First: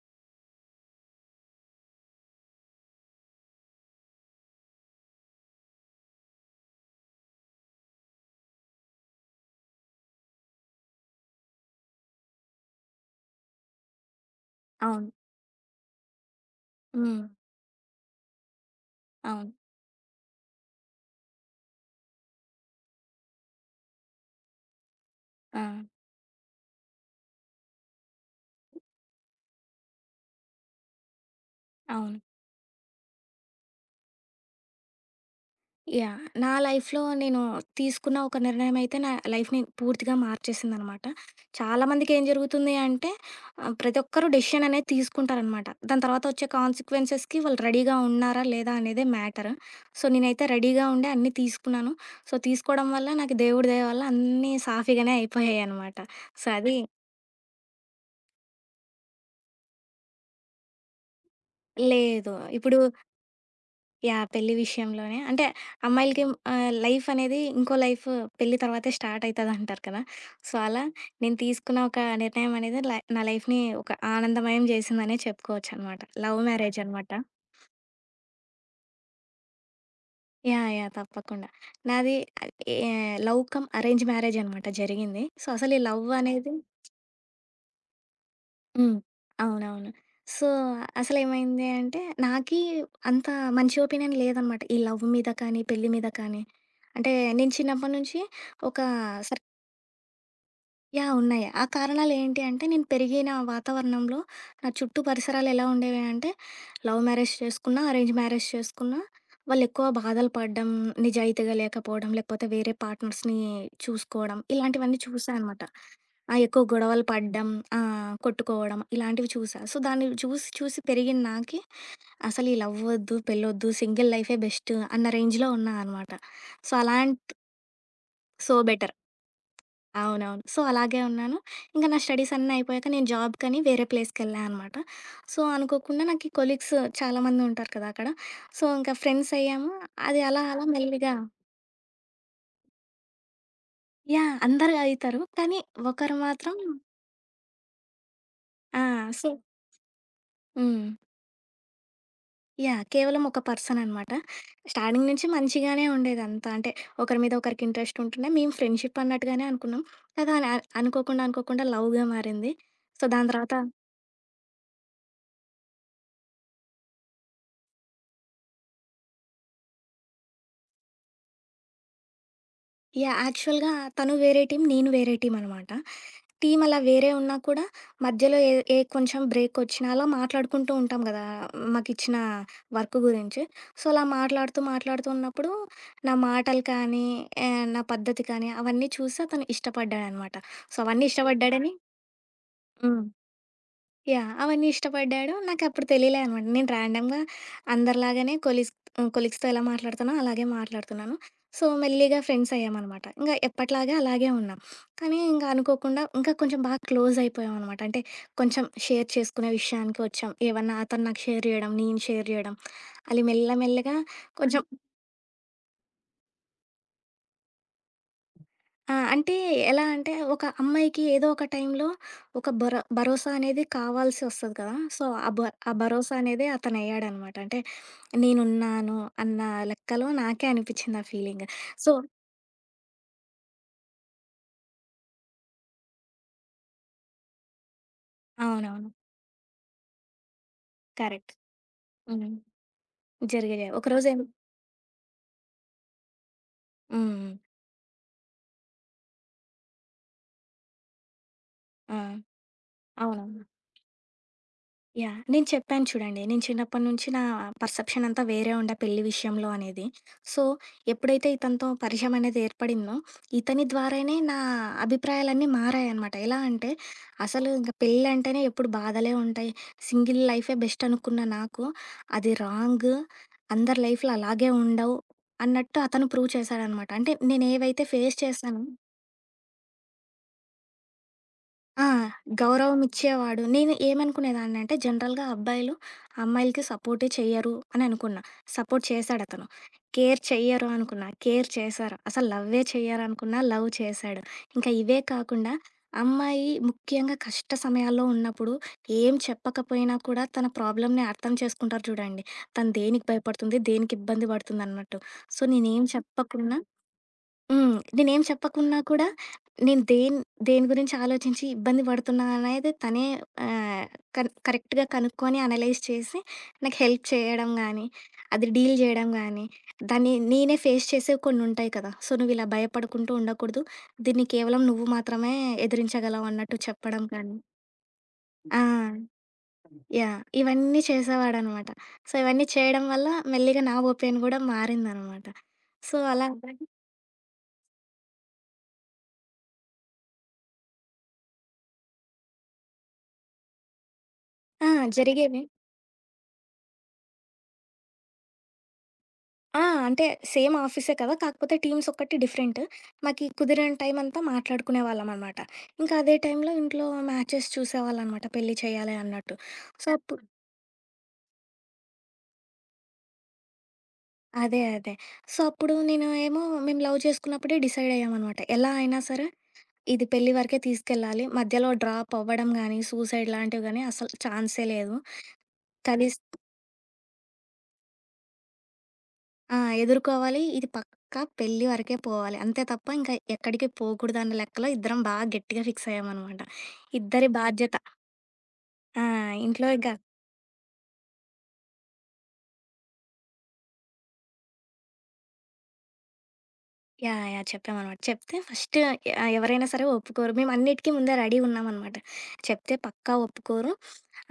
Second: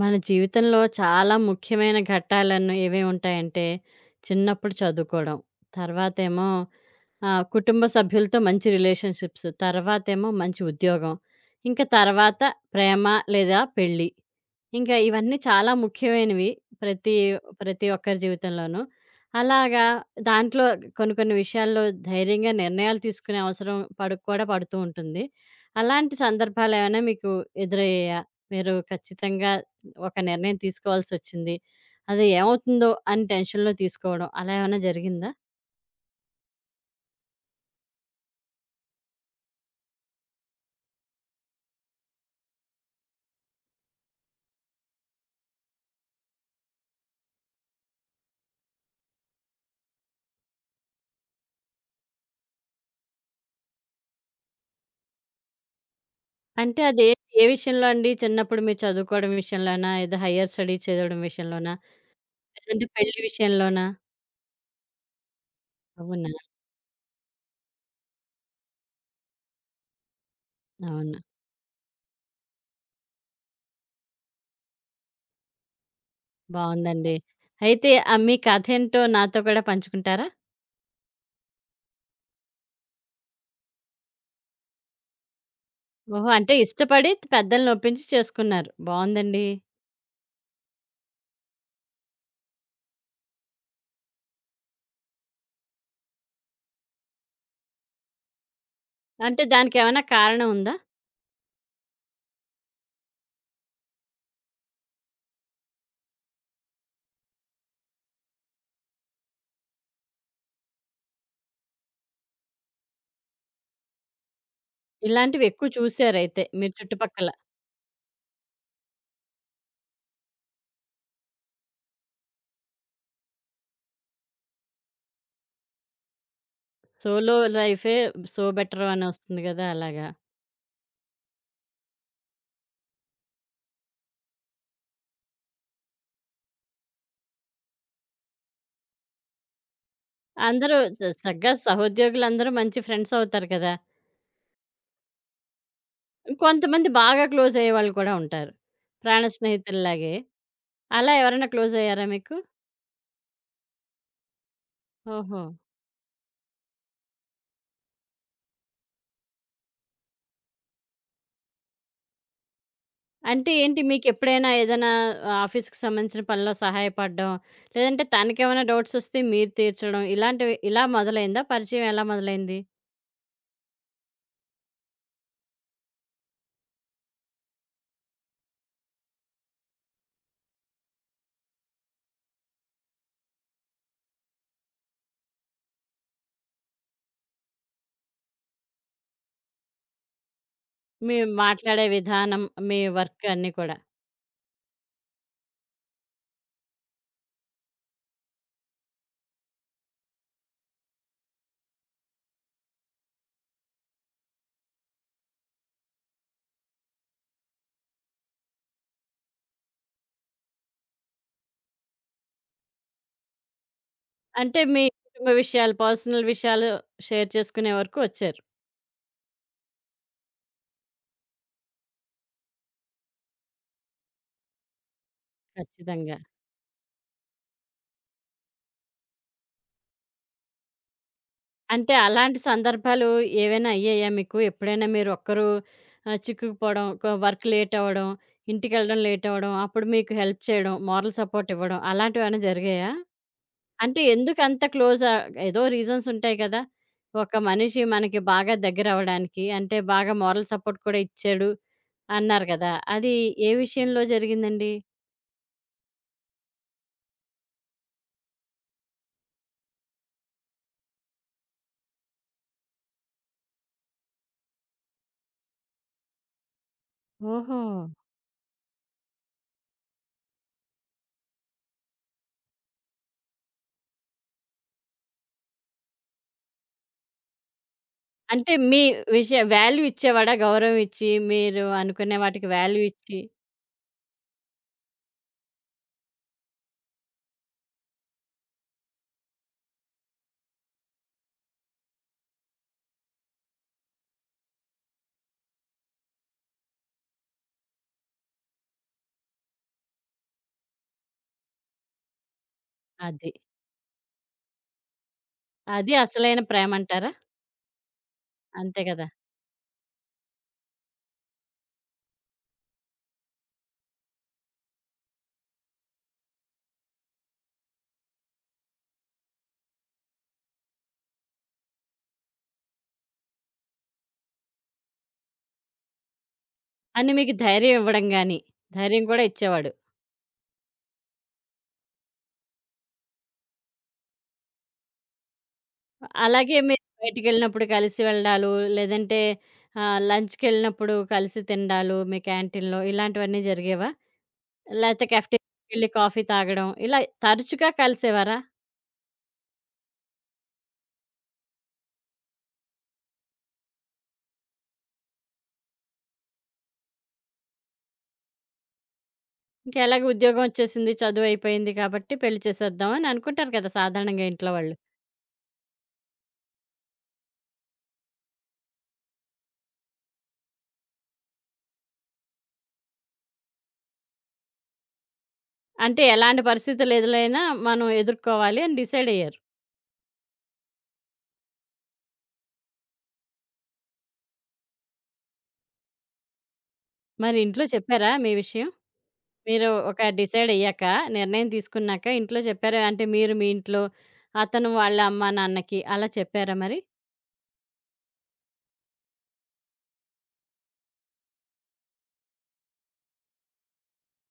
మన జీవితంలో చాలా ముఖ్యమైన ఘట్టాలను ఏవేవి ఉంటాయంటే చిన్నప్పుడు చదువుకోవడం, తర్వాత ఏమో కుటుంబ సభ్యులతో మంచి రిలేషన్షిప్స్, తర్వాత ఏమో మంచి ఉద్యోగం, ఇంకా తర్వాత ప్రేమ లేదా పెళ్ళి, ఇంకా అవును. ఇవన్నీ చాలా ముఖ్యమైనవి ప్రతి హ్మ్. ప్రతి ఒక్కరి జీవితంలోనూ. అవును. అలాగా, దాంట్లో కొన్ని కొన్ని విషయాల్లో ధైర్యంగా నిర్ణయాలు తీసుకునే అవసరం పడుతూ ఉంటుంది. ఆ! అలాంటి సందర్భాలేమైనా మీకు ఎదురయ్యాయా? మీరు ఖచ్చితంగా ఒక నిర్ణయం తీసుకోవాల్సొచ్చింది. అవును. అది ఏమవుతుందో అని టెన్షన్‌లో తీసుకోవడం అలా ఏమైనా జరిగిందా? యాహ్! నా లైఫ్‌లో నేను తీసుకున్న ఒక నిర్ణయం అయితే నా లైఫ్‌ని పూర్తిగా మార్చేసిందనమాట. చాలామందికేం జరుగుతుంది అంటే ప్రతి ఒక్కరు డెసిషన్ అనేది తీసుకుంటారనమాట. దాని తర్వాత వచ్చే కాన్సిక్వెన్సెస్‌కి వాళ్ళు రెడీగా ఉన్నారా, లేదా అనేదే మ్యాటర్. సో, నేనైతే రెడీగా ఉండి అన్నీ తీసుకున్నాను. సో, తీసుకోవడం వల్ల నాకు దేవుడి దయ వల్ల అన్నీ సాఫీగానే అయిపోయాయనమాట. సో, అది అంటే అది ఏ ఏ విషయంలో అండి? చిన్నప్పుడు మీరు చదువుకోవడం విషయంలోనా? ఏదో హైర్ స్టడీస్ చదవడం విషయంలోనా? లేదు. ఇప్పుడు లేదంటే పెళ్లి విషయంలోనా? యాహ్! పెళ్లి విషయంలోనే. అంటే అమ్మాయిలకి అవునా! లైఫ్ అనేది ఇంకో లైఫ్ పెళ్లి తర్వాతే స్టార్ట్ అయితదంటారు కదా! సో, అలా అవును. నేను తీసుకున్న ఒక నిర్ణయం అనేది నా లైఫ్‌ని ఒక ఆనందమయం చేసిందనే చెప్పుకోవచ్చనమాట. లవ్ మ్యారేజ్ అనమాట. బావుందండి. అయితే మీ కథేంటో నాతో కూడా పంచుకుంటారా? యాహ్! యాహ్! తప్పకుండా. నాది ah, a love come arrange marriage అనమాట జరిగింది. సో, అసలు ఈ లవ్ ఓహో! అనేది అంటే ఇష్టపడి పెద్దలనొప్పించి చేసుకున్నారు. హ్మ్. బావుందండి. అవునవును. సో, అసలేమైంది అంటే, నాకీ అంత మంచి ఒపీనియన్ లేదనమాట, ఈ లవ్ మీద కానీ, పెళ్లి మీద కానీ. అంటే, నేను చిన్నప్పటి నుంచి ఒక అంటే సర్ దానికేమైనా కారణం ఉందా? యాహ్! ఉన్నాయి. ఆ కారణాలేంటి అంటే, నేను పెరిగిన వాతావరణంలో, నా చుట్టూ పరిసరాలు ఎలా ఉండేవి అంటే, లవ్ మ్యారేజ్ చేసుకున్నా, అరేంజ్ మ్యారేజ్ చేసుకున్నా, వాళ్ళెక్కువ బాధలు పడడం, నిజాయితీగా లేకపోవడం, లేకపోతే వేరే పార్ట్నర్స్‌ని చూసుకోవడం, ఇలాంటివన్నీ చూసా ఇలాంటివి అనమాట. ఎక్కువ ఆ! చూసారయితే ఎక్కువ మీరు గొడవలు చుట్టుపక్కల. పడడం, కొట్టుకోవడం ఇలాంటివి చూసా. సో, దాన్ని చూసి చూసి పెరిగిన నాకి అసలు ఈ లవ్ వద్దు, పెళ్ళొద్దు, సింగిల్ లైఫే బెస్ట్ అన్న రేంజ్‌లో ఉన్నా అనమాట. సో, సోలో లైఫే సో సో బెటర్ బెటర్. అనొస్తుంది గదా! అలాగా. అవునవును. సో, అలాగే ఉన్నాను. ఇంక నా స్టడీస్ అన్నీ అయిపోయాక నేను జాబ్‌కని వేరే ప్లేస్‌కెళ్ళా అనమాట. సో, అనుకోకుండా నాకీ కొలీగ్స్ చాలామంది ఉంటారు కదా అక్కడ. సో, ఇంకా ఫ్రెండ్స్ అయ్యాము. అది అలా అలా అందరూ మెల్లిగా చక్కగా సహోద్యోగులందరూ మంచి ఫ్రెండ్స్ అవుతారు కదా! యాహ్! అందరూ అయితారు. కానీ ఒకరు మాత్రం కొంతమంది బాగా క్లోజ్ అయ్యేవాళ్ళు కూడా ఉంటారు. ఆ! ప్రాణ సో స్నేహితుల్లాగే. హ్మ్. అలా ఎవరైనా క్లోజ్ అయ్యారా మీకు? యాహ్! కేవలం ఒక పర్సన్ అనమాట. స్టార్టింగ్ నుంచి ఓహో! మంచిగానే ఉండేదంతా. అంటే ఒకరి మీద ఒకరికి ఇంట్రెస్ట్ ఉంటుండే. మేము ఫ్రెండ్‌షిప్ అన్నట్టుగానే అనుకున్నాం. కానీ అలా అనుకోకుండా లవ్‌గా మారింది. సో, దాని అంటే తర్వాత ఏంటి మీకెప్పుడైనా ఏదైనా ఆఫీస్‌కి సంబంధించిన పనిలో సహాయపడడం, లేదంటే తనకేమైనా డౌట్సొస్తే మీరు తీర్చడం ఇలాంటివి ఇలా మొదలైందా? పరిచయం ఎలా మొదలైంది? యాహ్! యాక్చువల్‌గా తను వేరే టీమ్, నేను వేరే టీమ్ అనమాట. టీమ్ అలా వేరే ఉన్నా కూడా మధ్యలో ఏ ఏ కొంచెం బ్రేకొచ్చినా అలా మాట్లాడుకుంటూ ఉంటాం గదా, మాకిచ్చిన వర్క్ గురించి. సో, అలా మాట్లాడుతూ, మాట్లాడుతూ ఉన్నప్పుడు నా మాటలు కానీ, నా పద్ధతి కానీ అవన్నీ చూసి అతను ఇష్టపడ్డాడనమాట. సో, అవన్నీ మీ ఇష్టపడ్డాడని మాట్లాడే విధానం, మీ హ్మ్. వర్క్ అన్నీ కూడా. యాహ్! అవన్నీ ఇష్టపడ్డాడు. నాకప్పుడు తెలియలే అనమాట. నేను ర్యాండమ్‌గా అందరిలాగానే కొలీగ్స్ హ్మ్, కొలీగ్స్‌తో ఎలా మాట్లాడుతానో అలాగే మాట్లాడుతున్నాను. సో, మెల్లిగా ఫ్రెండ్స్ అయ్యామనమాట. ఇంగా ఎప్పటిలాగే అలాగే ఉన్నాం. కానీ ఇంక అనుకోకుండా ఇంకా కొంచెం బాగా క్లోజ్ అయిపోయామనమాట. అంటే కొంచెం షేర్ చేసుకునే విషయానికి వచ్చాం. ఏవన్నా అతను నాకు షేర్ జేయడం, నేను షేర్ జేయడం, అది మెల్లగా అంటే కొంచెం మీ కుటుంబ విషయాలు, పర్సనల్ విషయాలు షేర్ చేసుకునే వరకు వచ్చారు. ఆ! అంటే ఎలా అంటే ఒక అమ్మాయికి ఏదో ఒక టైంలో ఒక భరోసా అనేది కావాల్సి వస్తది కదా! సో, ఆ భరోసా ఖచ్చితంగా. అనేది అతనయ్యాడనమాట. అంటే నేనున్నాను అన్న లెక్కలో నాకే అనిపిచ్చింది ఆ ఫీలింగ్. సో అంటే అలాంటి సందర్భాలు ఏవైనా అయ్యాయా మీకు? ఎప్పుడైనా మీరు ఒక్కరు చిక్కుకుపోవడం, వర్క్ లేట్ అవ్వడం, అవునవును. ఇంటికెళ్ళడం లేట్ అవ్వడం, అప్పుడు మీకు హెల్ప్ చేయడం, మోరల్ కరెక్ట్. సపోర్ట్ ఇవ్వడం హ్మ్. అలాంటివేమైనా జరిగాయా? జరిగాయి. అంటే ఒకరోజేం ఎందుకంత క్లోజ్, ఏదో రీజన్స్ ఉంటాయి కదా! హ్మ్. ఒక హ్మ్. మనిషి మనకి బాగా దగ్గరవ్వడానికి, అంటే బాగా మోరల్ సపోర్ట్ కూడా ఇచ్చాడు ఆ! అన్నారు కదా! అది అవునవును. ఏ విషయంలో జరిగిందండి? యాహ్! నేను చెప్పాను చూడండి. నేను చిన్నప్పటి నుంచి నా పర్సెప్షన్ అంతా వేరే ఉండే పెళ్లి విషయంలో అనేది. సో, ఎప్పుడైతే ఇతనితో పరిచయం అనేది ఏర్పడిందో, ఇతని ద్వారానే నా అభిప్రాయాలన్నీ మారాయనమాట. ఎలా అంటే, అసలు ఓహో! ఇంక పెళ్ళంటేనే ఎప్పుడు బాధలే ఉంటాయి, సింగిల్ లైఫే బెస్ట్ అనుకున్న నాకు, అది రాంగ్. అందరి లైఫ్‌లు అలాగే ఉండవు అన్నట్టు అతను ప్రూవ్ చేశాడనమాట. అంటే నేనేవైతే ఫేస్ అంటే చేశానో మీ విషయ వాల్యూ ఇచ్చేవాడా? గౌరవం ఇచ్చి మీరు ఆ! అనుకునే వాటికి గౌరవం వాల్యూ ఇచ్చి. ఇచ్చేవాడు. నేను ఏమనుకునేదాన్నంటే జనరల్‌గా అబ్బాయిలు అమ్మాయిలకి సపోర్టే చెయ్యరు అని అనుకున్నా. సపోర్ట్ చేశాడతను. కేర్ చెయ్యరు అనుకున్నా. కేర్ చేశారు. అసలు లవ్వే చెయ్యరనుకున్నా, లవ్ చేశాడు. ఇంకా ఇవే కాకుండా అమ్మాయి ముఖ్యంగా కష్ట సమయాల్లో ఉన్నప్పుడు ఏం చెప్పకపోయినా కూడా తన ప్రాబ్లమ్‌ని అర్థం చేసుకుంటారు చూడండి, తను దేనికి అది. భయపడుతుంది, దేనికి ఇబ్బంది పడుతుందన్నట్టు. సో నేనేం అది అసలైన చెప్పకున్నా ప్రేమంటారా? హ్మ్. నేనేం చెప్పకున్నా అంతే కదా! కూడా నేను దేని గురించి ఆలోచించి ఇబ్బంది పడుతున్నాననేది తనే ఆహ్, కన్ కరెక్ట్‌గా కనుక్కొని అనలైజ్ చేసి నాకు హెల్ప్ చేయడం గానీ, అది డీల్ జేయడం గానీ, దాన్ని నేనే ఫేస్ చేసేవి కొన్నుంటాయి కదా! సో, నువ్విలా భయపడుకుంటూ ఉండకూడదు, దీన్ని కేవలం నువ్వు మాత్రమే ఎదిరించగలవు అన్నట్టు చెప్పడం అని మీకు కానీ ధైర్యం ఇవ్వడం గాని, ఆ! ధైర్యం కూడా ఇచ్చేవాడు. యాహ్! ఇవన్నీ చేసేవాడనమాట. సో, ఇవన్నీ చేయడం వల్ల మెల్లిగా నా ఓపికను గూడా మారిందనమాట. సో, అలా అలాగే మీరు బయటికెళ్ళినప్పుడు కలిసి వెళ్ళడాలు, లేదంటే లంచ్‌కెళ్ళినప్పుడు కలిసి తినడాలు మీ క్యాంటీన్‌లో ఇలాంటివన్నీ జరిగేవా? ఆ! లేతే జరిగేవి. కాఫెటేరియాకెళ్ళి కాఫీ తాగడం ఇలా తరచుగా కలిసేవారా? ఆ! అంటే సేమ్ ఆఫీసే కదా! కాకపోతే టీమ్స్ ఒక్కటి డిఫరెంట్. మాకి కుదిరిన టైం అంతా మాట్లాడుకునేవాళ్ళమనమాట. ఇంకా అదే టైంలో ఇంట్లో మ్యాచెస్ చూసేవాళ్ళనమాట, పెళ్లి చేయాలి అన్నట్టు. సో, ఇంకెలాగో ఉద్యోగం వచ్చేసింది, చదువయిపోయింది కాబట్టి పెళ్లి చేసేద్దాం అని అనుకుంటారు కదా! సాధారణంగా ఇంట్లో అదే. వాళ్ళు. అదే. సో, అప్పుడు నేను ఏమో మేము లవ్ చేసుకున్నప్పుడే డిసైడ్ అయ్యామనమాట. ఎలా అయినా సరే ఇది పెళ్లి వరకే తీసుకెళ్ళాలి. మధ్యలో డ్రాప్ అవ్వడం గానీ, సూసైడ్ లాంటివి గానీ అసలు ఛాన్సే లేదు. అంటే కలిసి ఎలాంటి పరిస్థితులు ఎదురైనా మనం ఎదుర్కోవాలి అని డిసైడయ్యారు. ఆ! ఎదుర్కోవాలి. ఇది పక్కా పెళ్లి వరకే పోవాలి. అంతే తప్ప ఇంకా ఎక్కడికి పోకూడదన్న లెక్కలో ఇద్దరం బాగా గట్టిగా ఫిక్స్ అయ్యామనమాట. ఇద్దరి మరి ఇంట్లో బాధ్యత. చెప్పారా మీ విషయం? ఆ! ఇంట్లో మీరు ఇక ఒక డిసైడ్ అయ్యాక, నిర్ణయం తీసుకున్నాక ఇంట్లో చెప్పారా? అంటే మీరు మీ ఇంట్లో, అతను వాళ్ళ అమ్మా, నాన్నకి అలా చెప్పారా మరి? యాహ్! యాహ్! చెప్పామనమాట. చెప్తే ఫస్ట్ ఎవరైనా సరే ఒప్పుకోరు. మేము అన్నిటికి ముందే రెడీ ఉన్నామనమాట. చెప్తే పక్కా ఒప్పుకోరు.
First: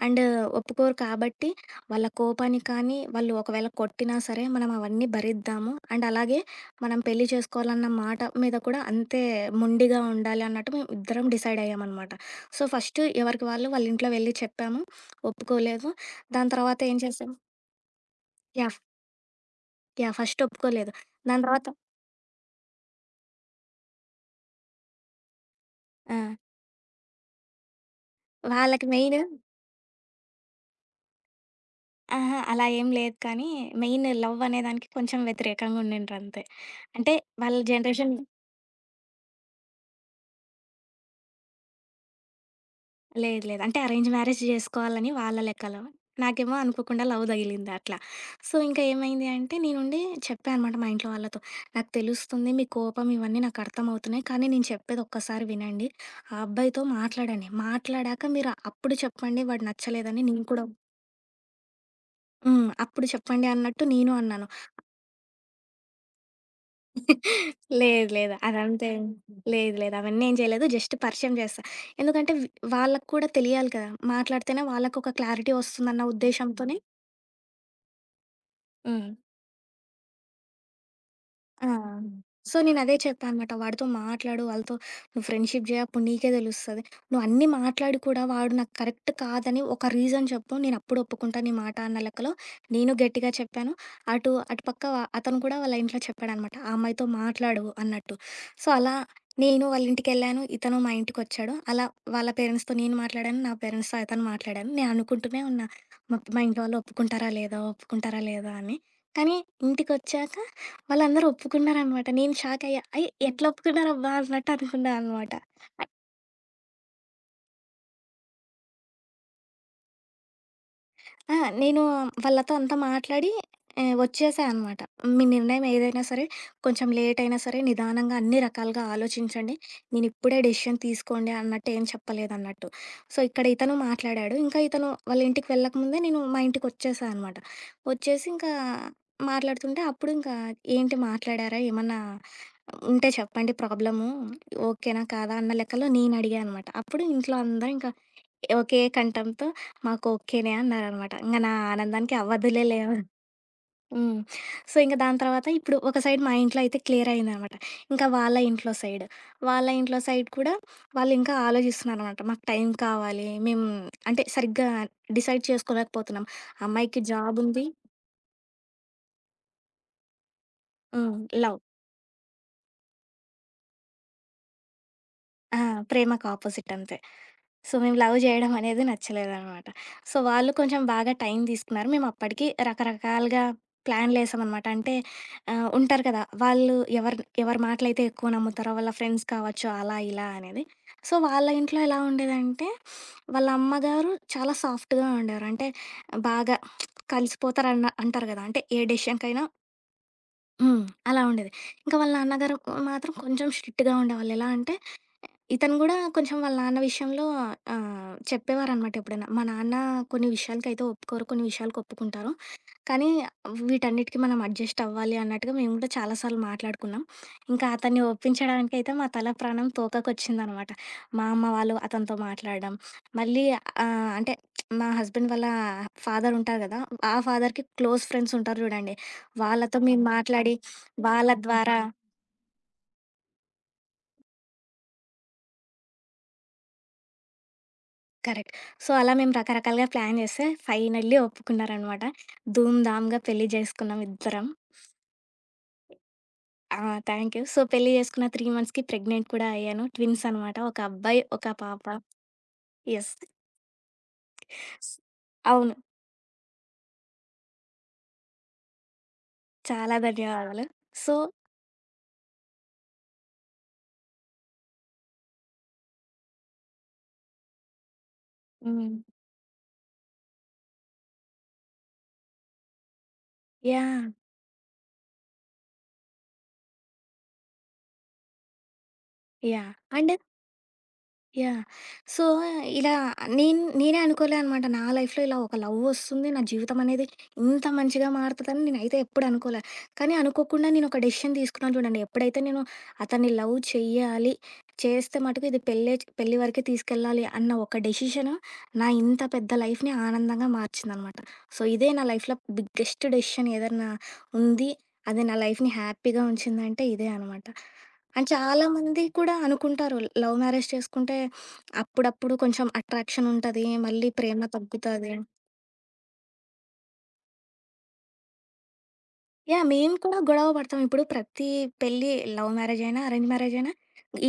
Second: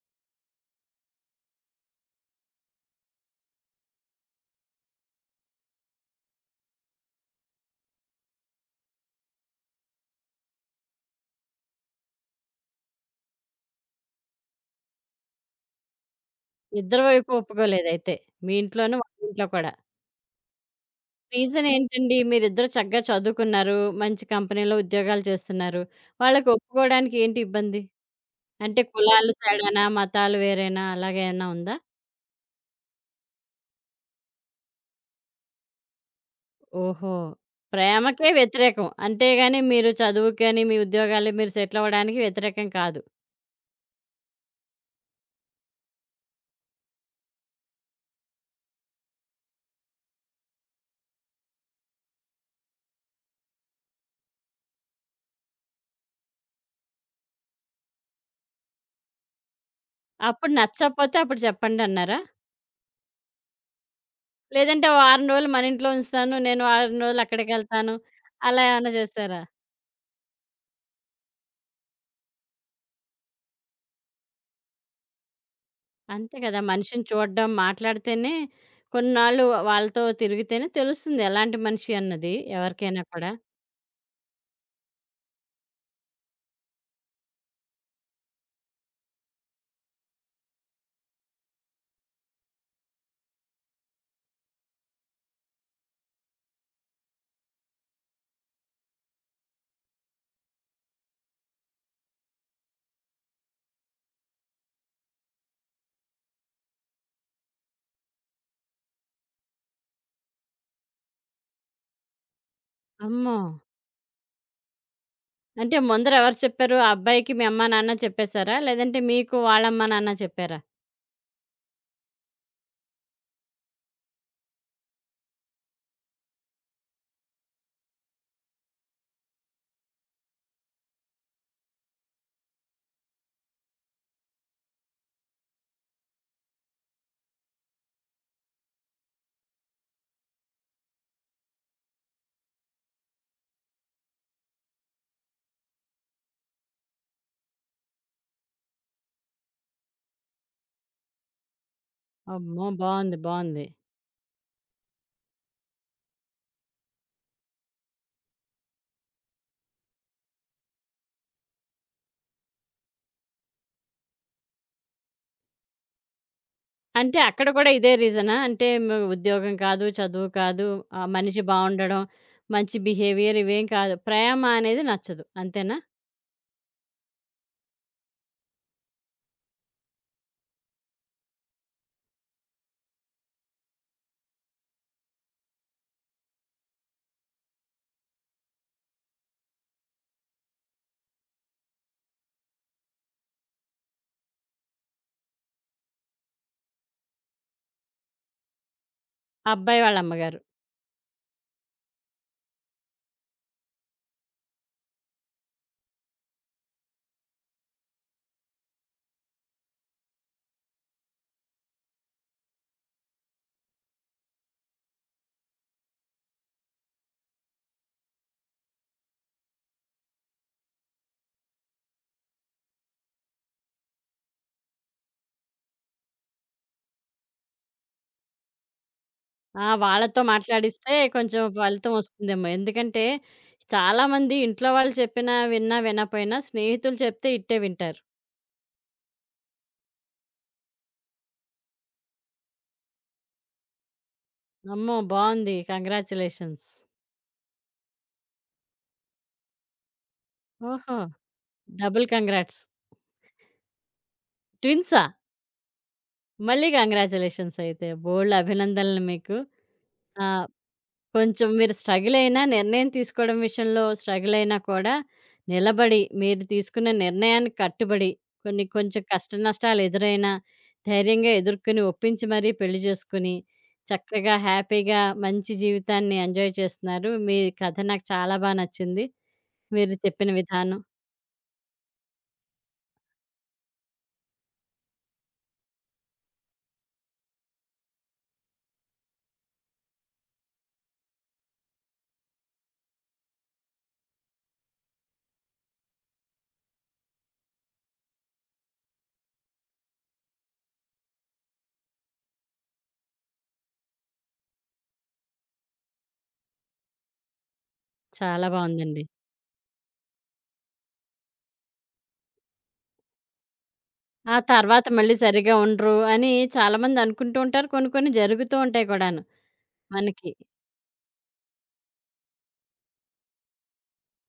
అండ్ ఒప్పుకోరు కాబట్టి వాళ్ళ కోపానికి కానీ, వాళ్ళు ఒకవేళ కొట్టినా సరే మనం అవన్నీ భరిద్దాము. అండ్ అలాగే మనం పెళ్లి చేసుకోవాలన్న మాట మీద కూడా అంతే మొండిగా ఉండాలి అన్నట్టు మేము ఇద్దరం డిసైడ్ అయ్యామనమాట. సో, ఫస్ట్ ఎవరికి వాళ్ళు వాళ్ళ ఇంట్లో వెళ్లి చెప్పాము. ఒప్పుకోలేదు. దాని తర్వాత ఏం ఇద్దరి వైపు చేసాం ఒప్పుకోలేదయితే. మీ యాహ్! ఇంట్లోను, వాళ్ళ ఇంట్లో కూడా. యాహ్! ఫస్ట్ ఒప్పుకోలేదు. దాని రీజన్ తర్వాత ఏంటండి? మీరిద్దరూ చక్కగా చదువుకున్నారు. మంచి కంపెనీలో ఉద్యోగాలు చేస్తున్నారు. ఆ! వాళ్ళకి ఒప్పుకోవడానికి ఏంటి ఇబ్బంది? అంటే వాళ్ళకి మెయిన్ కులాలు తేడానా? మతాలు వేరేనా? అలాగా ఏమన్నా ఉందా? అహా! అలా ఏం లేదు కానీ, మెయిన్ లవ్ అనే దానికి కొంచెం వ్యతిరేకంగా ఉండిండ్రంతే. ఓహో! అంటే వాళ్ళ జనరేషన్ ప్రేమకే వ్యతిరేకం. అంతేగాని మీరు చదువుకి గాని, మీ ఉద్యోగాల్లో మీరు సెటిల్ అవ్వడానికి వ్యతిరేకం కాదు. లేదు లేదు. అంటే అరేంజ్ మ్యారేజ్ జేసుకోవాలని వాళ్ళ లెక్కలో. నాకేమో అనుకోకుండా లవ్ తగిలింది అట్లా. సో, ఇంక ఏమైంది అంటే నేనుండి చెప్పా అనమాట మా ఇంట్లో వాళ్ళతో. నాకు తెలుస్తుంది మీ కోపం, ఇవన్నీ నాకు అర్థమవుతున్నాయి. కానీ నేను చెప్పేది ఒక్కసారి వినండి. ఆ అబ్బాయితో మాట్లాడండి. మాట్లాడాక మీరు అప్పుడు చెప్పండి వాడు నచ్చలేదని, నేను అప్పుడు కూడా నచ్చకపోతే అప్పుడు చెప్పండన్నారా? హ్మ్. అప్పుడు చెప్పండి అన్నట్టు నేను అన్నాను. లేదంటే వారం రోజులు మన ఇంట్లో ఉంచుతాను. నేను వారం రోజులు అక్కడికెళ్తాను. లేదు లేదు. అలా అదంతే ఏమన్నా చేశారా? లేదు లేదు. అవన్నీ ఏం చేయలేదు. జస్ట్ పరిచయం చేశా. ఎందుకంటే వాళ్ళకి కూడా తెలియాలి కదా! మాట్లాడితేనే వాళ్ళకొక క్లారిటీ వస్తుందన్న అంతే కదా! ఉద్దేశంతోనే మనిషిని చూడడం, మాట్లాడితేనే, హ్మ్. కొన్నాళ్ళు వాళ్ళతో తిరిగితేనే తెలుస్తుంది ఎలాంటి ఆ! మనిషి అన్నది సో, నేనదే ఎవరికైనా చెప్పా కూడా. అనమాట. వాడితో మాట్లాడు, వాళ్ళతో నువ్వు ఫ్రెండ్‌షిప్ జేయి. అప్పుడు నీకే తెలుస్తది. నువ్వన్నీ మాట్లాడి కూడా వాడు నాకు కరెక్ట్ కాదని ఒక రీజన్ చెప్పు. నేనప్పుడు ఒప్పుకుంటా నీ మాట అన్న లెక్కలో నేను గట్టిగా చెప్పాను. అటుపక్క అతను కూడా వాళ్ళ ఇంట్లో చెప్పాడనమాట, ఆ అమ్మాయితో మాట్లాడు అన్నట్టు. సో, అలా నేను వాళ్ళ ఇంటికెళ్ళాను. ఇతను మా ఇంటికొచ్చాడు. అలా వాళ్ళ పేరెంట్స్‌తో నేను మాట్లాడాను. నా పేరెంట్స్‌తో అతను మాట్లాడాను. నేను అనుకుంటూనే ఉన్నా, మా మా ఇంట్లో వాళ్ళు ఒప్పుకుంటారా లేదా, ఒప్పుకుంటారా లేదా అని. కానీ ఇంటికొచ్చాక వాళ్ళందరూ ఒప్పుకున్నారనమాట. నేను షాకయ్యా. అయ్! అమ్మో! ఎట్లా ఒప్పుకున్నారబ్బా అన్నట్టు అనుకున్నా అనమాట. అంటే ముందర ఎవరు చెప్పారు? ఆ అబ్బాయికి మీ అమ్మా, నాన్న చెప్పేసారా? లేదంటే మీకు వాళ్ళ అమ్మా, నాన్న చెప్పారా? ఆ! నేను వాళ్ళతో అంతా మాట్లాడి వచ్చేసా అనమాట. మీ నిర్ణయం ఏదైనా సరే, కొంచెం లేట్ అయినా సరే నిదానంగా అన్ని రకాలుగా ఆలోచించండి. నేనిప్పుడే డెసిషన్ తీసుకోండి అన్నట్టు ఏం చెప్పలేదన్నట్టు. సో, ఇక్కడ ఇతను మాట్లాడాడు. ఇంకా ఇతను వాళ్ళ ఇంటికి వెళ్ళకముందే నేను మా ఇంటికొచ్చేసా అనమాట. వచ్చేసి ఇంకా మాట్లాడుతుంటే అప్పుడు ఇంకా ఏంటి మాట్లాడారా, ఏమన్నా ఉంటే చెప్పండి ప్రాబ్లము, ఓకేనా కాదా అన్న లెక్కలో నేనడిగా అనమాట. అప్పుడు ఇంట్లో అందరూ ఇంక ఒకే కంఠంతో మాకు ఓకేనే అన్నారనమాట. ఇంక నా ఆనందానికి అవధులే అమ్మో! లేవు. బావుంది. బావుంది. హ్మ్. సో, ఇంక దాని తర్వాత ఇప్పుడు ఒక సైడ్ మా ఇంట్లో అయితే క్లియర్ అయిందనమాట. ఇంకా వాళ్ళ ఇంట్లో సైడ్. వాళ్ళ ఇంట్లో సైడ్ కూడా వాళ్ళింకా ఆలోచిస్తున్నారనమాట. మాకు టైం కావాలి. మేము అంటే సరిగ్గా డిసైడ్ చేసుకోలేకపోతున్నాం. అమ్మాయికి అంటే అక్కడ జాబుంది. కూడా ఇదే రీజనా? అంటే ఉద్యోగం కాదు, చదువు కాదు, హ్మ్. మనిషి లవ్. బావుండడం, మంచి బిహేవియర్ ఇవేం కాదు. ప్రేమ అనేది నచ్చదు. ఆ! అంతేనా? ప్రేమకు ఆపోజిట్ అంతే. సో, మేము లవ్ జేయడం అనేది నచ్చలేదనమాట. సో, వాళ్ళు కొంచెం బాగా టైం తీసుకున్నారు. మేము అప్పటికి రకరకాలుగా ప్లాన్‌లేసామనమాట. అంటే ఉంటారు కదా! వాళ్ళు ఎవరు ఎవరి మాటలైతే ఎక్కువ నమ్ముతారో వాళ్ళ ఫ్రెండ్స్ కావచ్చు అలా ఇలా అనేది. సో, వాళ్ళ ఇంట్లో ఎలా ఉండేదంటే, వాళ్ళ అమ్మగారు చాలా సాఫ్ట్‌గా ఉండేవారు. అంటే బాగా కలిసిపోతారన్న అంటారు కదా! అంటే ఏ డెసిషన్‌కైనా అబ్బాయి వాళ్ళ అమ్మగారు. హ్మ్. అలా ఉండేది. ఇంకా వాళ్ళ నాన్నగారు మాత్రం కొంచెం స్ట్రిక్ట్‌గా ఉండేవాళ్ళు. ఎలా అంటే ఇతను గూడా కొంచెం వాళ్ళ నాన్న విషయంలో చెప్పేవారనమాట ఎప్పుడైనా. మా నాన్న కొన్ని విషయాలకైతే ఒప్పుకోరు, కొన్ని విషయాలకి ఒప్పుకుంటారు. కానీ వీటన్నిటికి మనం అడ్జస్ట్ అవ్వాలి అన్నట్టుగా మేము గూడా చాలా సార్లు మాట్లాడుకున్నాం. ఇంకా అతన్ని ఒప్పించడానికైతే మా తల ప్రాణం తోకకొచ్చిందనమాట. మా అమ్మ వాళ్ళు అతనితో మాట్లాడడం. మళ్ళీ అంటే మా హస్బెండ్ వాళ్ళ ఫాదర్ ఉంటారు గదా! ఆ ఫాదర్‌కి క్లోజ్ ఫ్రెండ్స్ ఉంటారు జూడండి, ఆ! వాళ్ళతో మేము వాళ్ళతో మాట్లాడి మాట్లాడిస్తే వాళ్ళ కొంచెం ద్వారా ఫలితం వస్తుందేమో. ఎందుకంటే చాలామంది ఇంట్లో వాళ్ళు చెప్పినా విన్నా వినపోయినా స్నేహితులు చెప్తే ఇట్టే వింటారు. కరెక్ట్. సో, అలా మేము రకరకాలుగా ప్లాన్ చేస్తే ఫైనల్లీ ఒప్పుకున్నారనమాట. ధూమ్ ధామ్‌గా పెళ్లి చేసుకున్నాం ఇద్దరం. అమ్మో! బావుంది. కంగ్రాచ్యులేషన్స్. ఆ! Thank you. సో, పెళ్లి చేసుకున్న 3 మంత్స్‌కి ప్రెగ్నెంట్ కూడా అయ్యాను. ట్విన్స్ అనమాట. ఒక ఓహో! అబ్బాయి, ఒక పాప. Double congrats. యెస్. ట్విన్సా? అవును. మళ్ళీ కంగ్రాచ్యులేషన్స్ అయితే. బోలెడు అభినందనలు మీకు. చాలా ఆ! ధన్యవాదాలు. సో కొంచెం మీరు స్ట్రగుల్ అయినా, నిర్ణయం తీసుకోవడం విషయంలో స్ట్రగుల్ అయినా కూడా, నిలబడి మీరు తీసుకున్న నిర్ణయానికి కట్టుబడి, కొన్ని హ్మ్. కొంచెం కష్ట నష్టాలు ఎదురైనా, ధైర్యంగా ఎదుర్కొని, ఒప్పించి మరీ పెళ్లి చేసుకుని, యాహ్! చక్కగా హ్యాపీగా మంచి జీవితాన్ని ఎంజాయ్ చేస్తున్నారు. మీ కథ నాకు చాలా నచ్చింది. యాహ్! మీరు అండ్ చెప్పిన విధానం యాహ్! సో, ఇలా నేను నేనే అనుకోలే అనమాట, నా లైఫ్‌లో ఇలా ఒక లవ్ వస్తుంది, నా జీవితం అనేది ఇంత మంచిగా మారుతదని నేనైతే ఎప్పుడు అనుకోలే. కానీ అనుకోకుండా నేనొక డెసిషన్ తీసుకున్నాను చూడండి. ఎప్పుడైతే నేను అతన్ని లవ్ చెయ్యాలి, చేస్తే మటుకు ఇది పెళ్లి వరకే తీసుకెళ్ళాలి అన్న ఒక డెసిషన్ నా ఇంత పెద్ద లైఫ్‌ని ఆనందంగా మార్చిందనమాట. సో, ఇదే నా లైఫ్‌లో బిగ్గెస్ట్ డెసిషన్ ఏదన్నా ఉంది. అది నా లైఫ్‌ని హ్యాపీగా ఉంచిందంటే ఇదే అనమాట. అండ్ చాలా చాలా బావుందండి. మంది కూడా అనుకుంటారు లవ్ మ్యారేజ్ చేసుకుంటే అప్పుడప్పుడు కొంచెం అట్రాక్షన్ ఉంటది, మళ్ళీ ఆ ప్రేమ తర్వాత తగ్గుతది. మళ్ళీ సరిగ్గా ఉండరు అని చాలామంది అనుకుంటూ ఉంటారు. కొన్ని కొన్ని జరుగుతూ ఉంటాయి కూడాను యాహ్! మేము కూడా మనకి. గొడవ పడతాం. ఇప్పుడు ప్రతి పెళ్లి లవ్ మ్యారేజ్ అయినా, అరేంజ్ మ్యారేజ్ అయినా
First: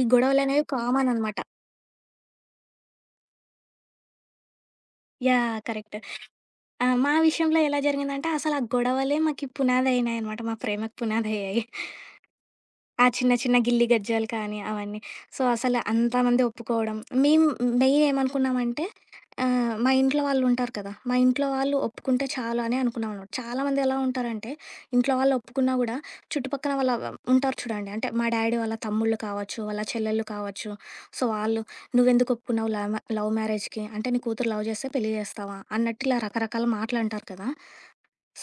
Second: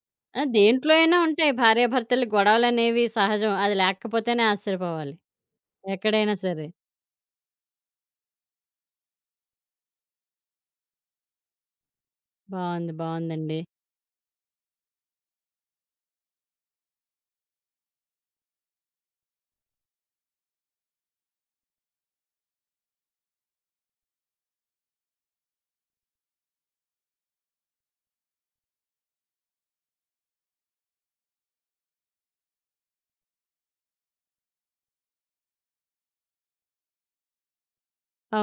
ఈ ఆ! గొడవలనేవి దేంట్లో కామన్ అయినా అనమాట. ఉంటాయి. భార్యాభర్తల గొడవలనేవి సహజం. అది లేకపోతేనే ఆశ్చర్యపోవాలి. యాహ్! కరెక్ట్. ఎక్కడైనా సరే. ఆ! మా విషయంలో ఎలా జరిగిందంటే అసలు ఆ గొడవలే మాకు పునాదయినాయనమాట. మా ప్రేమకు పునాదయ్యాయి. బావుంది. ఆ! చిన్న చిన్న బావుందండి. గిల్లి గజ్జాలు కానీ అవన్నీ. సో, అసలు అంతమంది ఒప్పుకోవడం. మేము మెయిన్ ఏమనుకున్నామంటే మా ఇంట్లో వాళ్ళుంటారు కదా! మా ఇంట్లో వాళ్ళు ఒప్పుకుంటే చాలు అని అనుకున్నామనమాట. చాలామంది ఎలా ఉంటారంటే ఇంట్లో వాళ్ళు ఒప్పుకున్నా గూడా చుట్టుపక్కన వాళ్ళ ఉంటారు చూడండి. అంటే మా డ్యాడీ వాళ్ళ తమ్ముళ్ళు కావచ్చు, వాళ్ళ చెల్లెళ్ళు కావచ్చు. సో, వాళ్ళు "నువ్వెందుకు ఒప్పుకున్నావు లవ్ మ్యారేజ్‌కి? అంటే నీ కూతురు లవ్ చేస్తే పెళ్లి చేస్తావా?" అన్నట్టు ఇలా రకరకాల మాటలంటారు కదా!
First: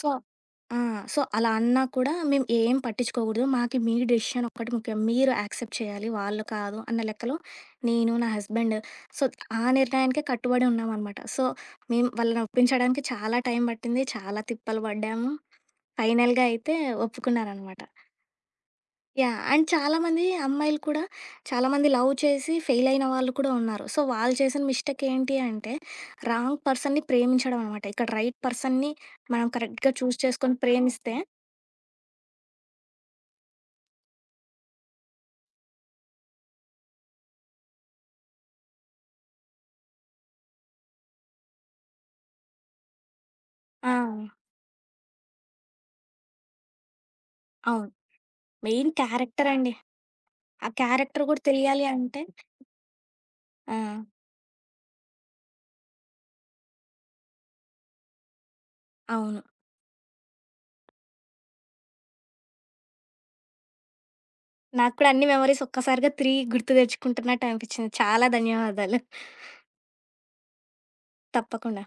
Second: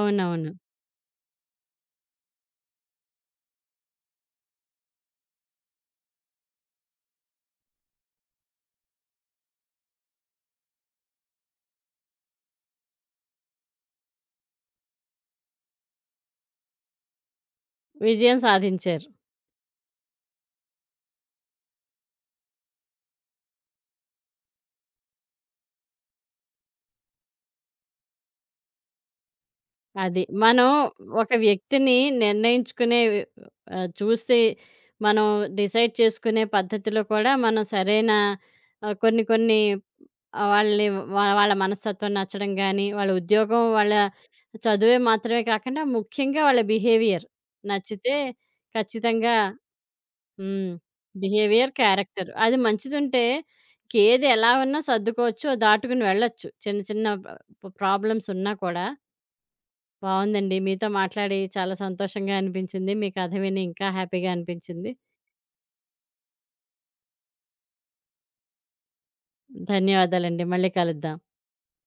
సో ఆ! సో, అలా అన్నా కూడా మేము ఏం పట్టించుకోకూడదు. మాకి మీ డెసిషన్ ఒక్కటి ముఖ్యం. మీరు యాక్సెప్ట్ చేయాలి, వాళ్ళు కాదు అన్న లెక్కలో నేను, నా హస్బెండ్ సో, ఆ నిర్ణయానికే కట్టుబడి ఉన్నామనమాట. సో, మేము వాళ్ళని ఒప్పించడానికి చాలా టైం పట్టింది. చాలా తిప్పలు పడ్డాము. ఫైనల్‌గా అయితే ఒప్పుకున్నారనమాట. విజయం సాధించారు. యాహ్! అండ్ చాలామంది అమ్మాయిలు కూడా చాలామంది లవ్ చేసి ఫెయిల్ అయిన వాళ్ళు కూడా ఉన్నారు. సో, వాళ్ళు చేసిన మిస్టేక్ ఏంటి అంటే రాంగ్ పర్సన్‌ని ప్రేమించడం అనమాట. ఇక్కడ రైట్ పర్సన్‌ని మనం కరెక్ట్‌గా చూజ్ అది. చేసుకొని మనం ప్రేమిస్తే ఒక వ్యక్తిని నిర్ణయించుకునే చూసి మనం డిసైడ్ చేసుకునే పద్ధతిలో కూడా మనం సరైన, కొన్ని కొన్ని, వాళ్ళని, వాళ్ళ మనస్తత్వం నచ్చడం గానీ, వాళ్ళ ఉద్యోగం, ఆ! వాళ్ళ చదువే మాత్రమే కాకుండా ముఖ్యంగా వాళ్ళ బిహేవియర్ అవును. నచ్చితే మెయిన్ ఖచ్చితంగా. క్యారెక్టరండి. ఆ హ్మ్. క్యారెక్టర్ గూడా బిహేవియర్, తెలియాలి అంటే క్యారెక్టర్. అది మంచిదుంటే ఆ! ఇంకేది ఎలా ఉన్నా సర్దుకోవచ్చు. దాటుకుని వెళ్ళొచ్చు. చిన్న చిన్న ప్రాబ్లమ్స్ ఉన్నా కూడా. అవును. బావుందండి. మీతో మాట్లాడి చాలా సంతోషంగా అనిపించింది. మీ కథ విని ఇంకా హ్యాపీగా అనిపించింది. నాకు కూడా అన్ని మెమోరీస్ ఒక్కసారిగా 3 గుర్తు తెచ్చుకుంటున్నట్టు అనిపిచ్చింది. చాలా ధన్యవాదాలు. ధన్యవాదాలండి. మళ్ళీ కలుద్దాం. తప్పకుండా.